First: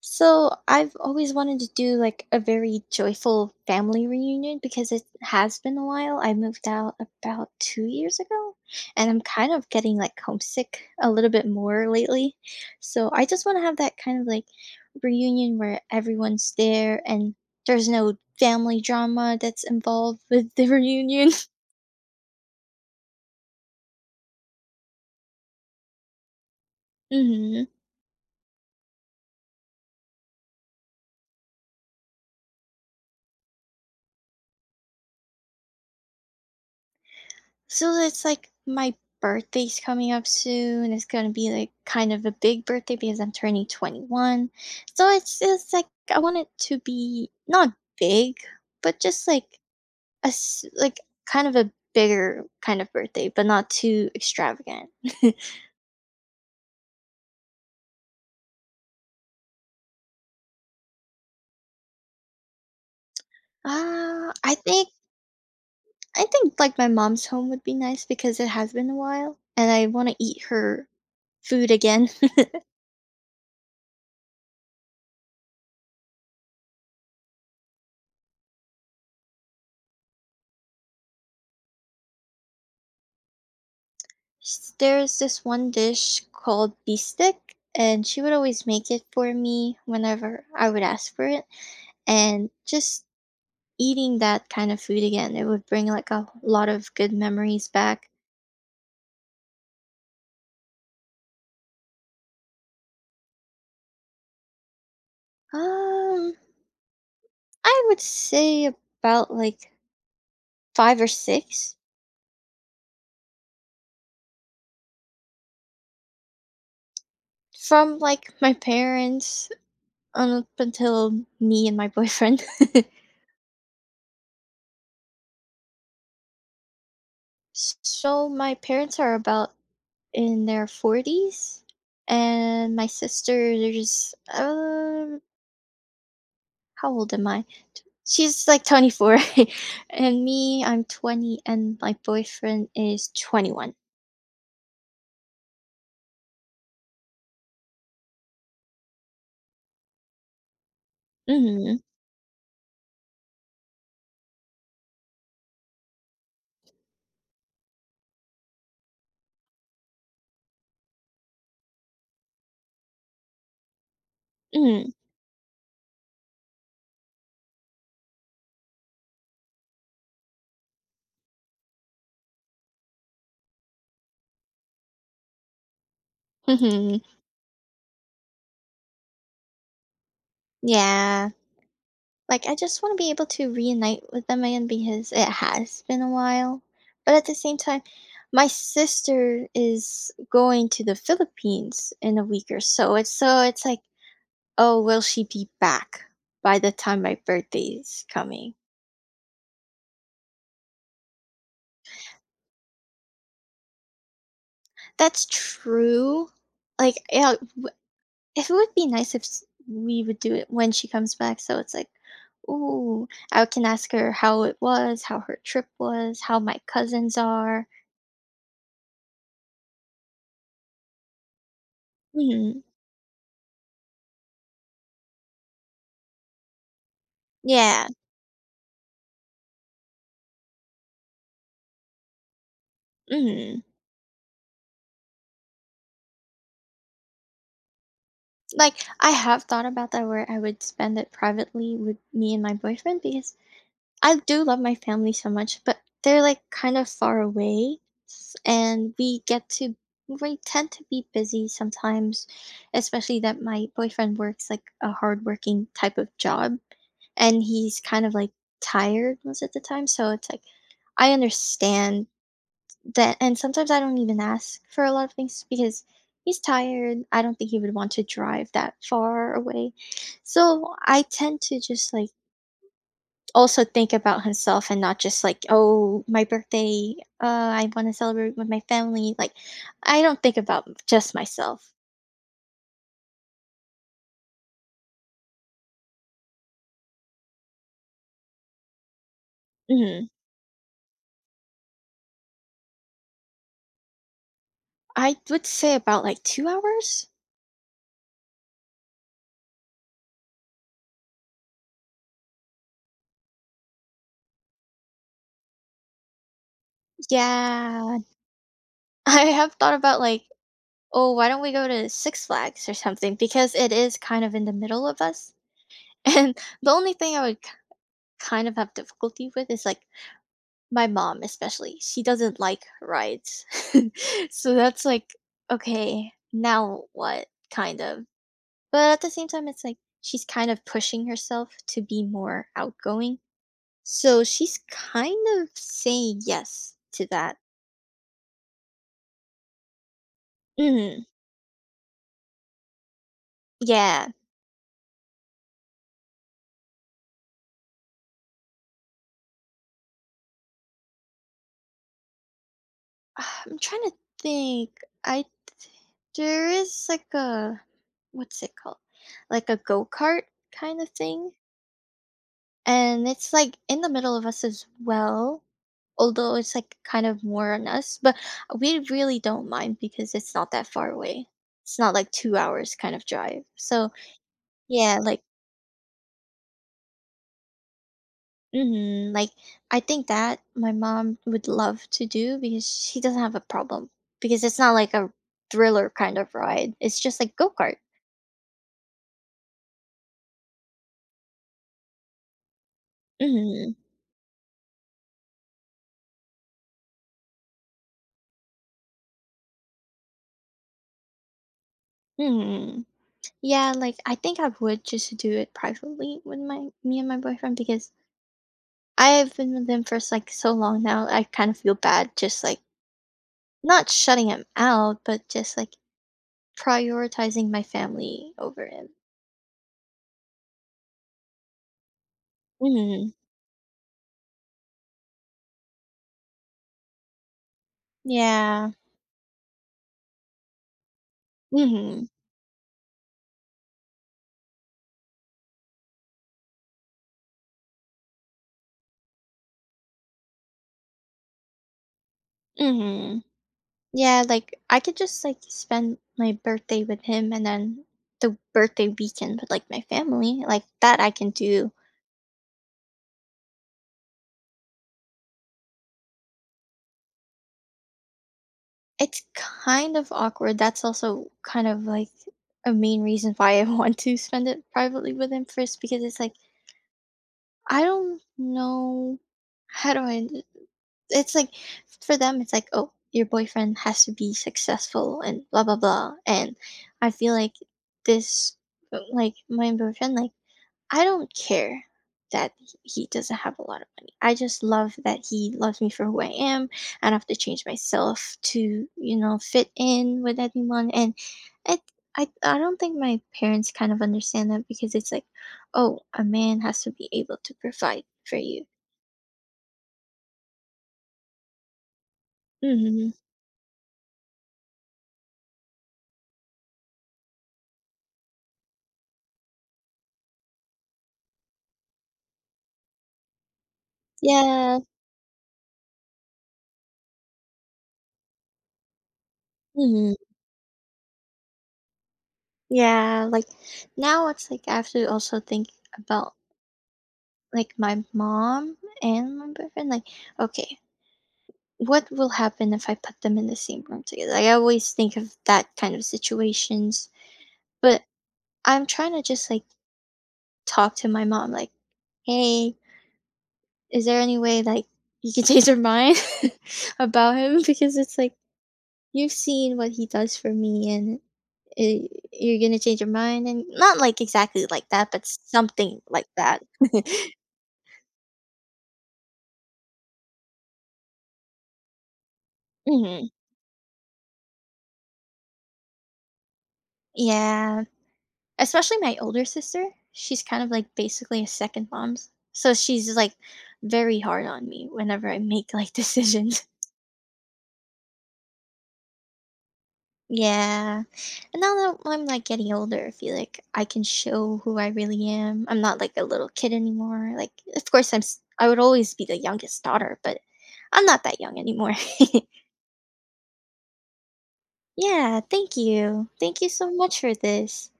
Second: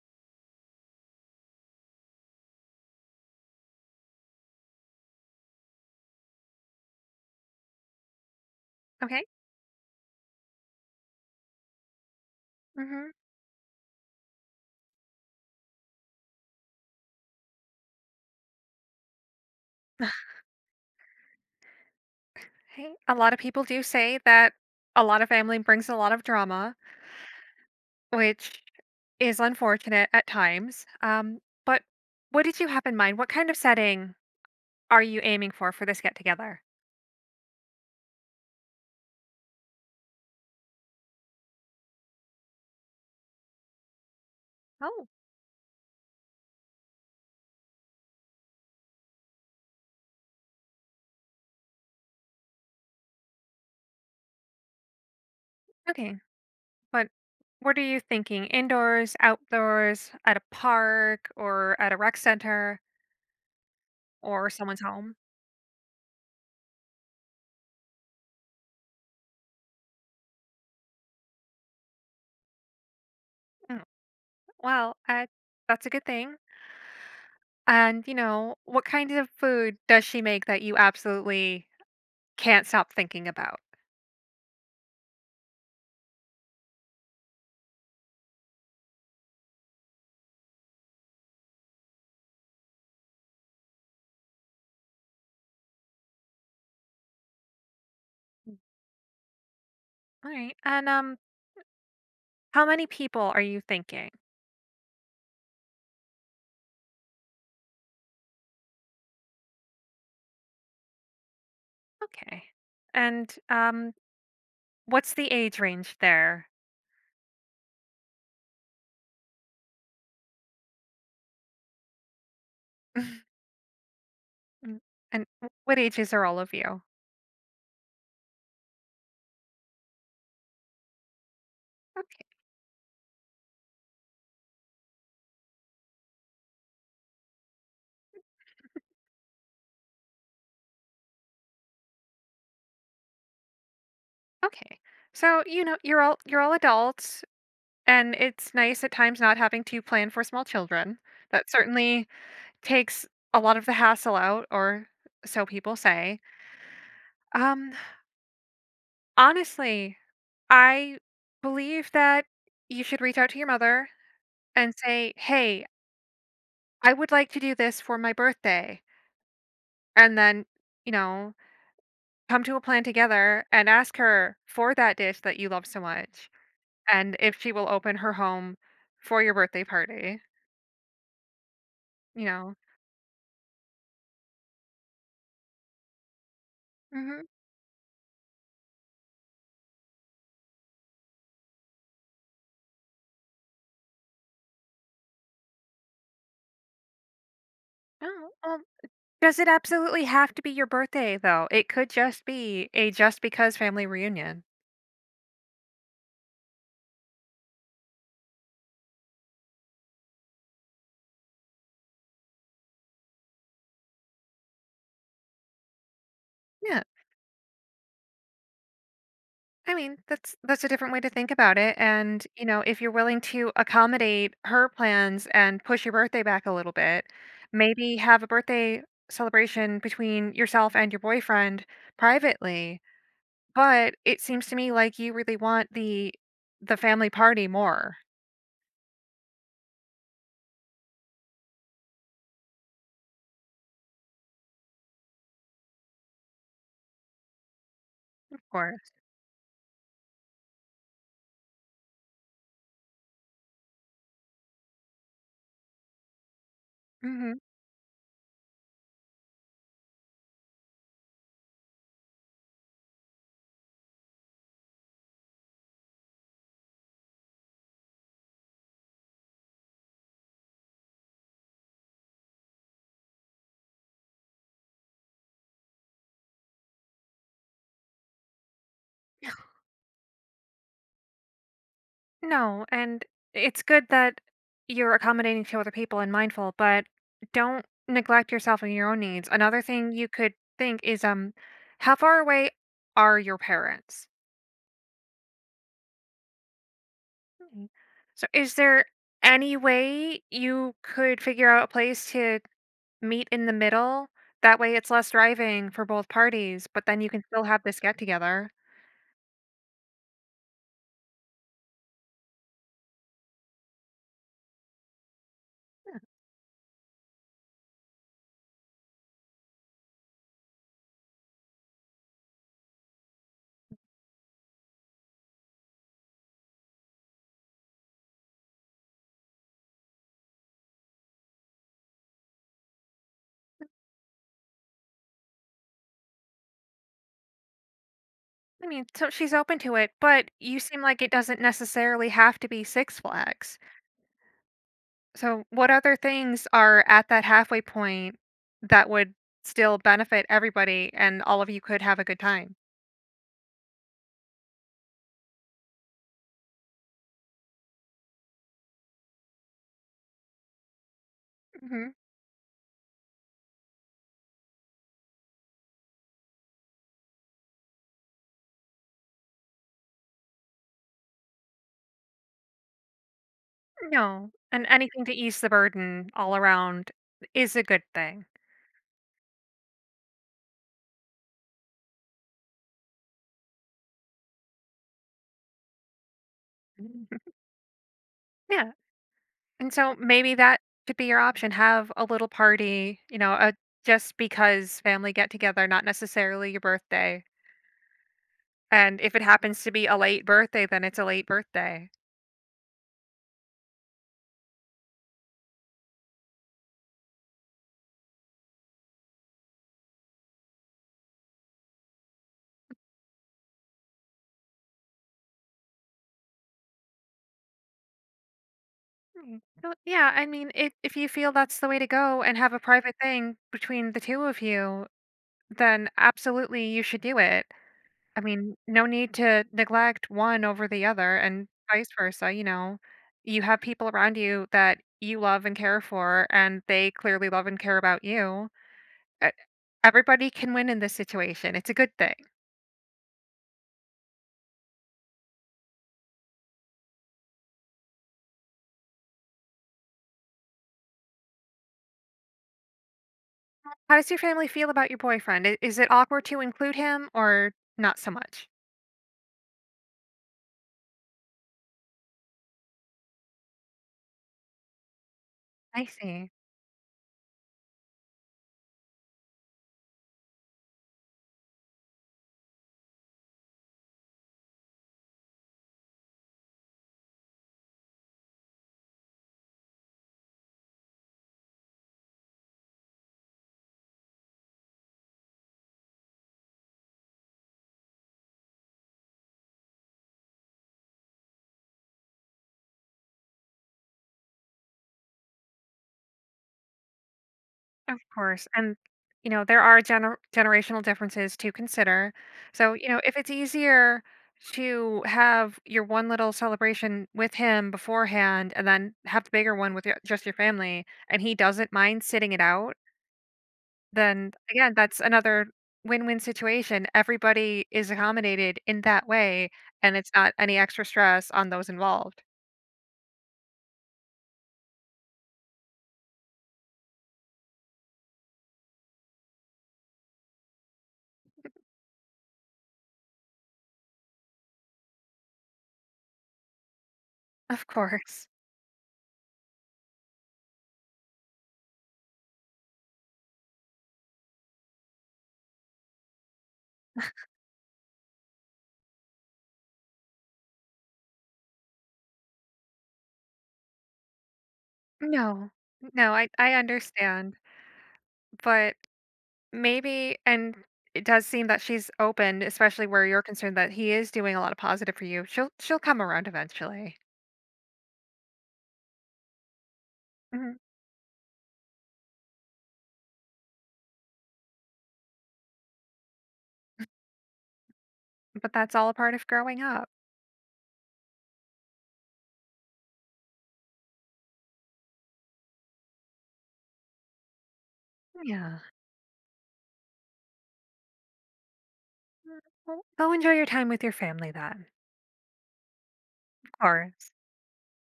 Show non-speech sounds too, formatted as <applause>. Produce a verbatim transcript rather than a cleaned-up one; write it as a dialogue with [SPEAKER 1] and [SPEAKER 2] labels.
[SPEAKER 1] So I've always wanted to do like a very joyful family reunion because it has been a while. I moved out about two years ago, and I'm
[SPEAKER 2] Okay.
[SPEAKER 1] kind of getting like homesick a little bit more lately. So
[SPEAKER 2] Mhm.
[SPEAKER 1] I just want to have that kind of like reunion where everyone's there and there's no family drama that's involved with the <laughs> reunion.
[SPEAKER 2] Hey, a lot of people do say that a lot of family brings a lot of drama,
[SPEAKER 1] Mhm.
[SPEAKER 2] which is unfortunate at times. Um, but what did you have in mind? What kind of setting are you aiming for for this get together?
[SPEAKER 1] So it's like my birthday's coming up soon. It's gonna be like kind of a big birthday because I'm turning twenty-one.
[SPEAKER 2] Oh,
[SPEAKER 1] So it's it's like I want it to be not big, but just like a s- like kind of a bigger kind of birthday, but not too extravagant.
[SPEAKER 2] okay. But what are you thinking? Indoors, outdoors, at a park, or at a rec center,
[SPEAKER 1] Uh,
[SPEAKER 2] or
[SPEAKER 1] I
[SPEAKER 2] someone's
[SPEAKER 1] think
[SPEAKER 2] home?
[SPEAKER 1] I think like my mom's home would be nice because it has been a while, and I want to eat her food again.
[SPEAKER 2] Mm, well, uh, that's a good thing. And you know, what kind of food does she make that you absolutely can't stop thinking about.
[SPEAKER 1] S- there's this one dish called bistek, and she would always make it for me whenever I would ask for it. And just eating that kind of food again, it would bring like a lot of good memories back.
[SPEAKER 2] All right. And um how many people are you thinking?
[SPEAKER 1] um I would say about like five or six.
[SPEAKER 2] Okay. And um what's the age range there?
[SPEAKER 1] From like my parents on up until me and my boyfriend. <laughs>
[SPEAKER 2] <laughs> Mm, and w- what ages are all of you?
[SPEAKER 1] So my parents are about in their forties,
[SPEAKER 2] Okay.
[SPEAKER 1] and my sister's um how old am I? She's like
[SPEAKER 2] <laughs>
[SPEAKER 1] twenty-four. <laughs> And me, I'm twenty, and my boyfriend is twenty-one.
[SPEAKER 2] Okay. So, you know, you're all you're all adults and it's nice at times not having to plan for small children. That
[SPEAKER 1] Mhm.
[SPEAKER 2] certainly takes a lot of the hassle out or so people say. Um Honestly, I believe that you should reach out to your mother and
[SPEAKER 1] Mhm.
[SPEAKER 2] say, "Hey, I would like to do this for my birthday." And then, you know, come to a plan together and ask her for that dish that you love so much
[SPEAKER 1] Mhm.
[SPEAKER 2] and if she will open her home for your birthday party,
[SPEAKER 1] Yeah.
[SPEAKER 2] you
[SPEAKER 1] Like
[SPEAKER 2] know.
[SPEAKER 1] I just want to be able to reunite with them again because it has been a while. But at
[SPEAKER 2] Mhm.
[SPEAKER 1] the same time, my sister is going to the Philippines in a week or so. It's so it's like, oh, will she be back by the time my birthday is
[SPEAKER 2] Oh,
[SPEAKER 1] coming?
[SPEAKER 2] well, does it absolutely have to be your birthday though? It could just be a just because family reunion.
[SPEAKER 1] That's true. Like, yeah, w it would be nice if s we would do it when she comes back, so it's like, "Ooh," I can ask her how it was, how her trip was, how my
[SPEAKER 2] Yeah.
[SPEAKER 1] cousins are.
[SPEAKER 2] I mean, that's that's a different way to think about it. And, you know,
[SPEAKER 1] Mhm.
[SPEAKER 2] if you're willing to accommodate her plans and push your birthday back a little bit,
[SPEAKER 1] Yeah.
[SPEAKER 2] maybe have a birthday celebration between yourself and your boyfriend privately.
[SPEAKER 1] Mhm.
[SPEAKER 2] But it seems to me like you really want the the family party more.
[SPEAKER 1] Like, I have thought about that where I would spend it privately with me and my boyfriend because I do love my family so much, but they're like kind of far away, s-
[SPEAKER 2] Of course.
[SPEAKER 1] and we get to we tend to be busy sometimes, especially that my boyfriend works like a hardworking type of job, and he's kind of like tired most of the time. So it's like I understand that, and sometimes I don't even ask for a lot of things because he's tired. I don't think he would want to drive that far away, so I tend to just like also think about himself and not just like, "Oh, my birthday, uh, I want to celebrate with my family." Like, I don't think about just myself.
[SPEAKER 2] No, and it's good that you're accommodating to other people and mindful, but don't neglect yourself and your own needs. Another thing
[SPEAKER 1] Mhm.
[SPEAKER 2] you could think is um how far away are your parents?
[SPEAKER 1] I would say about like two hours?
[SPEAKER 2] Mm. So is there any way you could figure out a place to meet in the middle? That way it's less driving for both parties, but then you can still have this get
[SPEAKER 1] Yeah.
[SPEAKER 2] together.
[SPEAKER 1] <laughs> I have thought about like, "Oh, why don't we go to Six Flags or something?" Because it is kind of in the middle of us. <laughs> And the only thing I would k kind of have difficulty with is like my mom especially. She doesn't like rides. <laughs> So that's like, "Okay, now what?" kind of. But at the same time, it's like she's kind of pushing herself to be more outgoing. So she's kind of saying yes to that.
[SPEAKER 2] I mean, so she's open to it, but you seem like
[SPEAKER 1] Mm,
[SPEAKER 2] it doesn't necessarily have to be Six Flags.
[SPEAKER 1] yeah.
[SPEAKER 2] So, what other things are at that halfway point that would still benefit everybody and all of you could have a good time?
[SPEAKER 1] <sighs> I'm trying to think. I There is like a what's it called? Like a go-kart kind of thing.
[SPEAKER 2] Hmm.
[SPEAKER 1] And it's like in the middle of us as well. Although it's like kind of more on us, but we really don't mind because it's not that far away. It's not like two hours kind of drive. So
[SPEAKER 2] No, and
[SPEAKER 1] yeah,
[SPEAKER 2] anything to
[SPEAKER 1] like
[SPEAKER 2] ease the burden all around is a good thing.
[SPEAKER 1] mhm, like, I think that my mom would love to do because she doesn't have a problem, because it's not like a thriller kind of ride, it's just
[SPEAKER 2] Mhm.
[SPEAKER 1] like go-kart.
[SPEAKER 2] Yeah. And so maybe that could be your option. Have a little party, you know, a
[SPEAKER 1] Mhm,
[SPEAKER 2] just because family get together, not necessarily your birthday. And if it happens to be a late birthday, then it's a late birthday.
[SPEAKER 1] mhm. Yeah, like, I think I would just do it privately with my me and my boyfriend because I have been with him for, like, so long now, I kind of feel bad just, like, not shutting him out, but just, like, prioritizing my family over him.
[SPEAKER 2] Mm. So, yeah, I mean, if if you feel that's the way to go and have a private
[SPEAKER 1] Mhm.
[SPEAKER 2] thing between the two of you, then absolutely you should do it. I mean,
[SPEAKER 1] Yeah.
[SPEAKER 2] no need to neglect one over the other and vice
[SPEAKER 1] Mhm.
[SPEAKER 2] versa, you know. You have people around you that you love and care for, and they clearly love and care about you. E- Everybody can win in this situation. It's a good thing.
[SPEAKER 1] Mhm. Yeah, like I could just like spend my birthday with him and then the birthday weekend with like my family. Like that I can do.
[SPEAKER 2] How does your family feel about your boyfriend? I- Is it awkward to include him or not so much?
[SPEAKER 1] It's kind of awkward. That's also kind of like a main reason why I <laughs> want to spend it privately with him first
[SPEAKER 2] I
[SPEAKER 1] because it's
[SPEAKER 2] see.
[SPEAKER 1] like I don't know, how do I, it's like for them it's like, oh, your boyfriend has to be successful and blah blah blah. And i feel like this like my boyfriend, like, I don't care that he doesn't have a lot of money. I just love that he loves me for who I am. I don't have to change myself to, you know, fit in with anyone. And I, I, I don't think my parents kind of understand that because it's like, oh, a man has to be able to
[SPEAKER 2] Of
[SPEAKER 1] provide for
[SPEAKER 2] course.
[SPEAKER 1] you.
[SPEAKER 2] And, you know, there are gener- generational differences to consider. So, you know,
[SPEAKER 1] Hmm.
[SPEAKER 2] if it's easier to have your one little celebration with him beforehand and then have the bigger one with your, just your family and he doesn't mind sitting it out, then again,
[SPEAKER 1] Yeah.
[SPEAKER 2] that's another win win situation. Everybody is accommodated in that way and it's
[SPEAKER 1] Hmm.
[SPEAKER 2] not any extra stress on those involved.
[SPEAKER 1] Yeah. Like now it's like I have to also think about like my mom and my boyfriend. Like, okay, what will happen if I put them in the same room together? Like, I always think of that kind of situations,
[SPEAKER 2] Of
[SPEAKER 1] but
[SPEAKER 2] course.
[SPEAKER 1] I'm trying to just, like, talk to my mom, like, "Hey, is there any way, like, you can <laughs> change your mind <laughs> about him?" Because it's like, you've seen what he does for me, and I you're gonna change your mind, and not, like, exactly like that, but
[SPEAKER 2] No,
[SPEAKER 1] something
[SPEAKER 2] no,
[SPEAKER 1] like
[SPEAKER 2] I, I
[SPEAKER 1] that. <laughs>
[SPEAKER 2] understand. But maybe, and it does seem that she's open, especially where you're
[SPEAKER 1] Mhm.
[SPEAKER 2] concerned that he is doing a lot of positive for you. She'll she'll come around eventually.
[SPEAKER 1] Yeah. Especially my older sister, she's
[SPEAKER 2] Mhm.
[SPEAKER 1] kind of, like, basically a second mom, so she's, like, very hard on me whenever I make, like, <laughs> decisions.
[SPEAKER 2] But that's all a part of growing up.
[SPEAKER 1] Yeah, and now that I'm, like, getting older, I feel like I can show who I really am. I'm not, like, a little kid anymore, like, of course, I'm s
[SPEAKER 2] Yeah.
[SPEAKER 1] I would always be the youngest daughter, but I'm not that young anymore. <laughs>
[SPEAKER 2] Mm, well, go enjoy your time with your family then.
[SPEAKER 1] Yeah, thank you.
[SPEAKER 2] Of
[SPEAKER 1] Thank you so
[SPEAKER 2] course.
[SPEAKER 1] much for this.